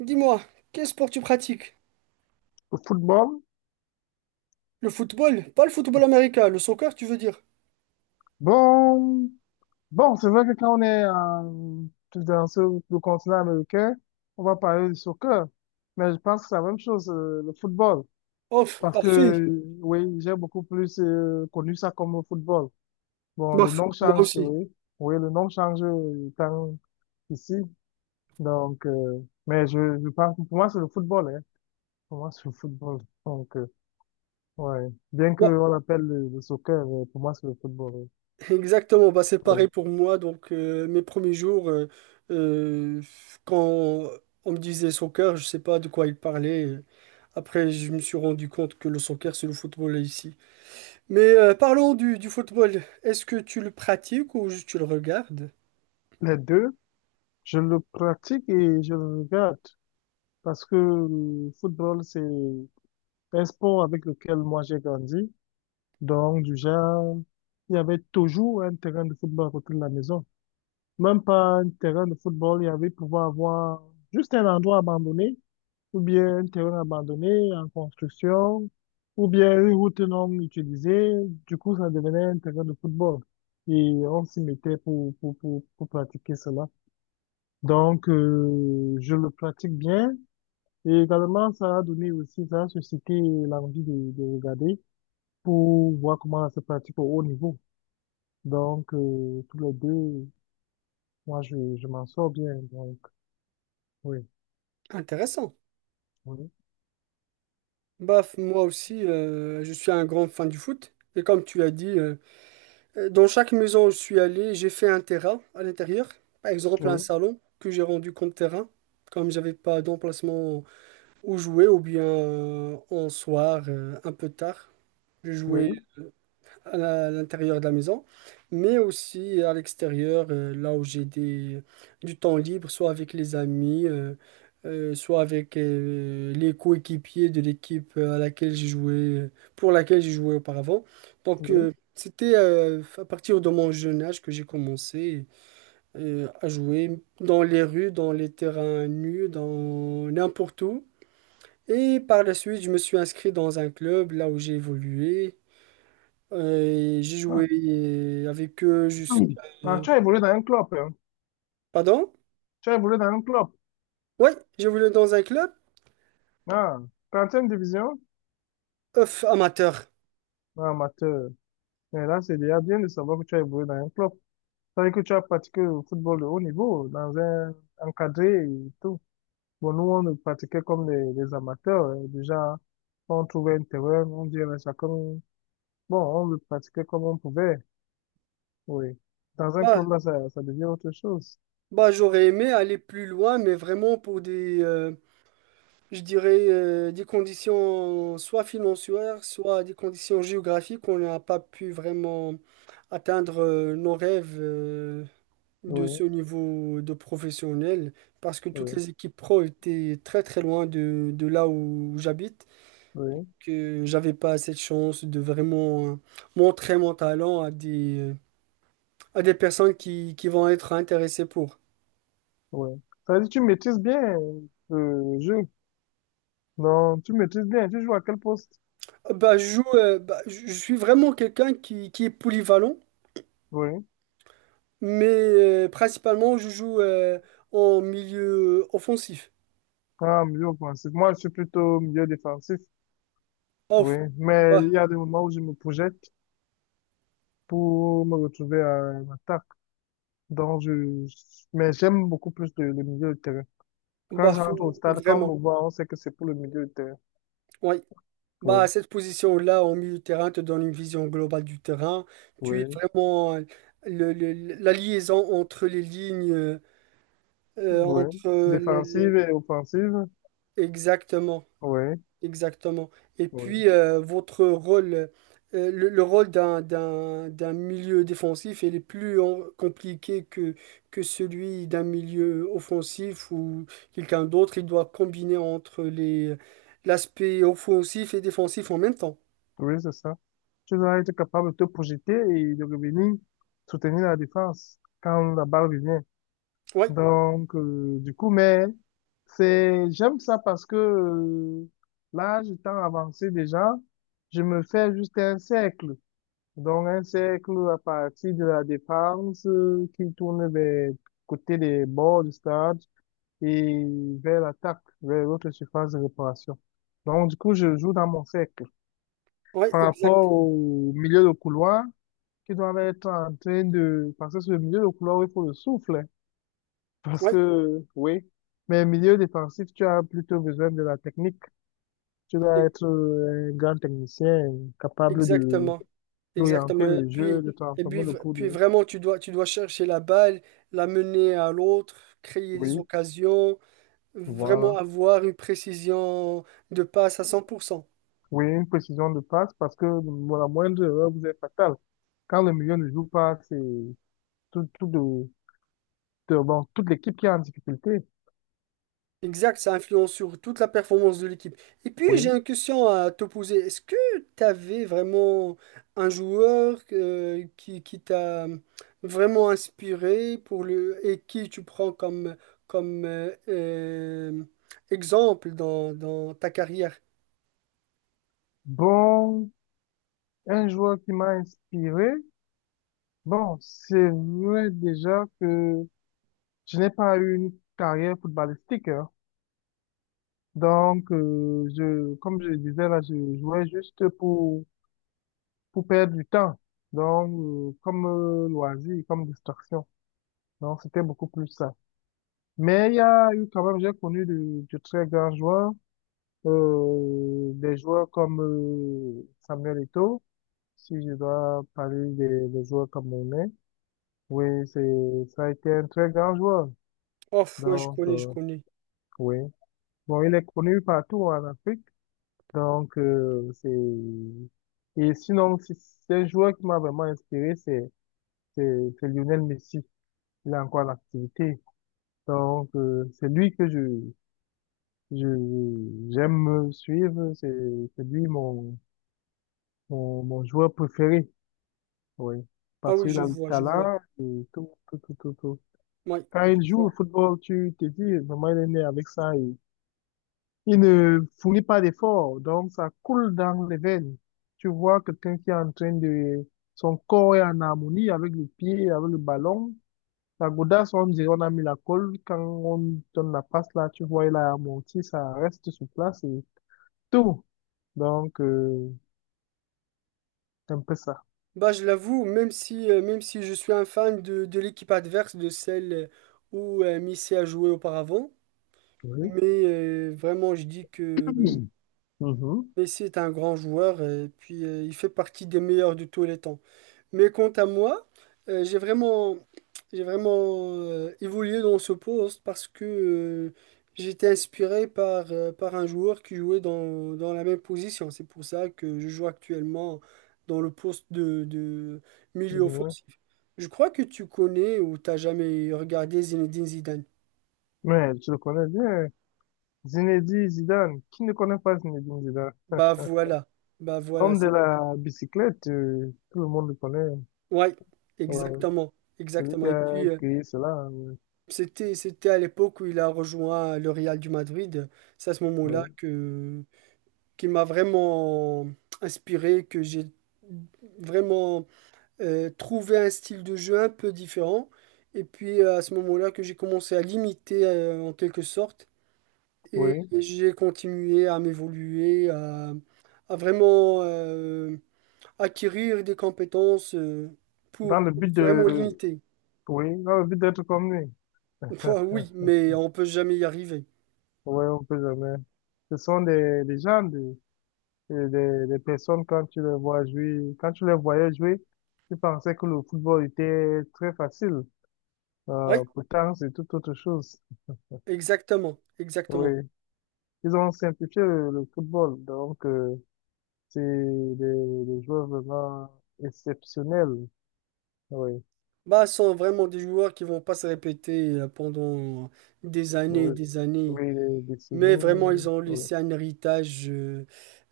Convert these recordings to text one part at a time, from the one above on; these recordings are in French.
Dis-moi, quel sport tu pratiques? Au football. Le football? Pas le football américain, le soccer, tu veux dire? Bon, bon, c'est vrai que quand on est dans le continent américain, on va parler du soccer. Mais je pense que c'est la même chose, le football. Oh, Parce que, parfait. Oui, j'ai beaucoup plus connu ça comme le football. Bon, le Bof, nom moi change, aussi. oui. Oui, le nom change quand ici. Donc, euh, mais je pense que pour moi, c'est le football, hein. Pour moi, c'est le football. Donc, euh, ouais. Bien Moi, qu'on l'appelle le soccer, mais pour moi, c'est le football. exactement, bah, c'est Ouais, pareil ouais. pour moi. Donc, mes premiers jours, euh, quand on me disait soccer, je sais pas de quoi il parlait. Après, je me suis rendu compte que le soccer, c'est le football ici. Mais parlons du football. Est-ce que tu le pratiques ou juste tu le regardes? Les deux. Je le pratique et je le regarde, parce que le football, c'est un sport avec lequel moi j'ai grandi. Donc, du genre, il y avait toujours un terrain de football à côté de la maison. Même pas un terrain de football, il y avait pouvoir avoir juste un endroit abandonné, ou bien un terrain abandonné en construction, ou bien une route non utilisée. Du coup, ça devenait un terrain de football, et on s'y mettait pour pratiquer cela. Donc, je le pratique bien. Et également, ça a donné aussi, ça a suscité l'envie de regarder pour voir comment ça se pratique au haut niveau. Donc, tous les deux, moi, je m'en sors bien. Donc, oui, Intéressant. oui, Bah, moi aussi, je suis un grand fan du foot. Et comme tu as dit, dans chaque maison où je suis allé, j'ai fait un terrain à l'intérieur, par exemple un oui, salon que j'ai rendu comme terrain, comme j'avais pas d'emplacement où jouer, ou bien en soir, un peu tard. Je oui, jouais à l'intérieur de la maison, mais aussi à l'extérieur, là où j'ai du temps libre, soit avec les amis, soit avec les coéquipiers de l'équipe à laquelle j'ai joué, pour laquelle j'ai joué auparavant. Donc, oui. C'était à partir de mon jeune âge que j'ai commencé à jouer dans les rues, dans les terrains nus, dans n'importe où. Et par la suite, je me suis inscrit dans un club, là où j'ai évolué. J'ai Ah. joué avec eux jusqu'à... Ah, tu as évolué dans un club, hein. Pardon? Tu as évolué dans un club. Oui, j'ai voulu dans un club Ah, 30 division? off, amateur. Ah, amateur. Mais là, c'est déjà bien de savoir que tu as évolué dans un club. Ça veut dire que tu as pratiqué le football de haut niveau, dans un encadré et tout. Bon, nous, on le pratiquait comme des les amateurs, hein. Déjà, on trouvait un terrain, on dirait ça comme... Bon, on le pratiquait comme on pouvait, oui. Dans un Bah, club, là, ça devient autre chose. bah, j'aurais aimé aller plus loin, mais vraiment pour je dirais, des conditions soit financières, soit des conditions géographiques, on n'a pas pu vraiment atteindre nos rêves de Oui, ce niveau de professionnel, parce que toutes oui, les équipes pro étaient très très loin de là où j'habite. oui, Que j'avais pas cette chance de vraiment montrer mon talent à à des personnes qui vont être intéressées pour. oui. Ça veut dire que tu maîtrises bien le jeu. Non, tu maîtrises bien. Tu joues à quel poste? Bah, je joue, bah, je suis vraiment quelqu'un qui est polyvalent, Oui. mais principalement je joue en milieu offensif. Ah, milieu offensif. Moi, je suis plutôt milieu défensif. Oui. Off. Mais il Bah, y a des moments où je me projette pour me retrouver à l'attaque. Donc, je... Mais j'aime beaucoup plus le milieu de terrain. Quand j'entre au stade, quand on vraiment. me voit, on sait que c'est pour le milieu de terrain. Oui. Bah, Oui, cette position-là, en milieu de terrain, te donne une vision globale du terrain. Tu es oui, vraiment la liaison entre les lignes. Oui. Entre Défensive et offensive. exactement, Oui, exactement. Et oui. puis, votre rôle, le rôle d'un milieu défensif, il est plus compliqué que celui d'un milieu offensif ou quelqu'un d'autre. Il doit combiner entre les, l'aspect offensif et défensif en même temps. Oui, c'est ça. Tu dois être capable de te projeter et de revenir soutenir la défense quand la balle revient. Oui, Mais c'est, j'aime ça parce que l'âge étant avancé déjà, je me fais juste un cercle. Donc, un cercle à partir de la défense qui tourne vers côté des bords du stade, et vers l'attaque, vers l'autre surface de réparation. Donc, du coup, je joue dans mon cercle. oui, Par exact. rapport au milieu de couloir, qui doit être en train de... Parce que sur le milieu de couloir, il faut le souffle, hein. Parce Oui, que, oui. Mais milieu défensif, tu as plutôt besoin de la technique. Tu e- dois être un grand technicien capable de exactement, exactement. d'orienter Et le jeu, puis, de et puis, transformer le v- coup puis de... vraiment, tu dois chercher la balle, la mener à l'autre, créer des Oui. occasions. Vraiment Voilà. avoir une précision de passe à 100%. Oui, une précision de passe, parce que bon, la moindre erreur vous est fatale. Quand le milieu ne joue pas, c'est tout, tout de, bon, toute l'équipe qui est en difficulté. Exact, ça influence sur toute la performance de l'équipe. Et puis, j'ai Oui. une question à te poser. Est-ce que tu avais vraiment un joueur qui t'a vraiment inspiré pour le, et qui tu prends comme, comme exemple dans ta carrière? Bon, un joueur qui m'a inspiré. Bon, c'est vrai déjà que je n'ai pas eu une carrière footballistique, hein. Donc, je, comme je le disais là, je jouais juste pour perdre du temps. Donc, comme loisir, comme distraction. Donc, c'était beaucoup plus ça. Mais il y a eu quand même, j'ai connu de très grands joueurs, des joueurs comme Samuel Eto'o, si je dois parler des joueurs camerounais. Oui, c'est, ça a été un très grand joueur. Oh, ouais, je Donc, connais, je connais. oui. Bon, il est connu partout en Afrique. Donc, euh, c'est, et sinon, c'est un joueur qui m'a vraiment inspiré, c'est Lionel Messi. Il est encore en activité. Donc, c'est lui que je, j'aime suivre, c'est lui mon joueur préféré, oui. Ah Parce oui, qu'il je a le vois, je vois. talent et tout, tout, tout, tout, tout. Oui, Quand je il joue au vois. football, tu te dis, vraiment, il est né avec ça, et il ne fournit pas d'efforts, donc ça coule dans les veines. Tu vois quelqu'un qui est en train de... Son corps est en harmonie avec les pieds, avec le ballon. La godasse, on dirait, on a mis la colle. Quand on donne la passe là, tu vois, il a amorti, ça reste sur place et tout. Donc, euh, C'est un peu ça. Bah, je l'avoue, même si je suis un fan de l'équipe adverse, de celle où Messi a joué auparavant, Oui. mais vraiment, je dis que Mhm. Mhm. Messi est un grand joueur et puis il fait partie des meilleurs de tous les temps. Mais quant à moi, euh, j'ai vraiment, j'ai vraiment évolué dans ce poste parce que j'étais inspiré par, par un joueur qui jouait dans la même position. C'est pour ça que je joue actuellement dans le poste de milieu Ouais. offensif. Je crois que tu connais ou t'as jamais regardé Zinedine Zidane. Mais je le connais bien. Zinedine Zidane. Qui ne connaît pas Zinedine Zidane? Bah voilà, bah voilà, L'homme de c'est... la bicyclette, tout le monde le connaît. Ouais, Ouais. exactement, Celui exactement. qui Et a puis, créé cela, c'était, c'était à l'époque où il a rejoint le Real du Madrid. C'est à ce moment-là ouais. que qu'il m'a vraiment inspiré, que j'ai vraiment trouvé un style de jeu un peu différent. Et puis à ce moment-là que j'ai commencé à l'imiter en quelque sorte. Et Oui. j'ai continué à m'évoluer, à vraiment acquérir des compétences Dans le pour but vraiment de, l'imiter. oui, dans le but d'être comme lui. Enfin, oui, mais on peut jamais y arriver. Oui, on peut jamais. Ce sont des gens, des personnes, quand tu les vois jouer, quand tu les voyais jouer, tu pensais que le football était très facile. Pourtant, c'est tout autre chose. Exactement, Oui, exactement. ils ont simplifié le football, donc c'est des joueurs vraiment exceptionnels. Oui, Bah, ce sont vraiment des joueurs qui vont pas se répéter pendant des années et oui, des années. oui, les Mais vraiment, ils décennies, ont voilà. laissé un héritage euh,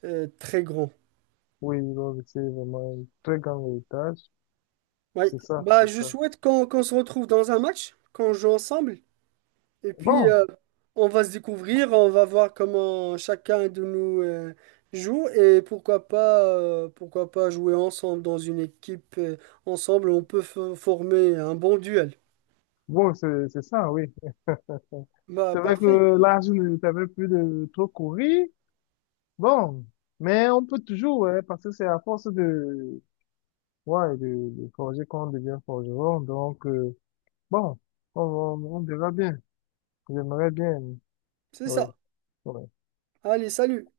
euh, très grand. Oui, ils ont laissé vraiment un très grand héritage. Oui. C'est ça, Bah, c'est je ça. souhaite qu'on se retrouve dans un match, qu'on joue ensemble. Et puis, Bon, on va se découvrir, on va voir comment chacun de nous joue. Et pourquoi pas jouer ensemble dans une équipe. Ensemble, on peut former un bon duel. bon, c'est ça, oui. Bah, C'est vrai parfait. que là, je ne savais plus de trop courir. Bon, mais on peut toujours, ouais, parce que c'est à force ouais, de forger qu'on devient forgeron. Donc, bon, on verra bien. J'aimerais bien. C'est Oui, ça. oui. Allez, salut!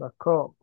D'accord.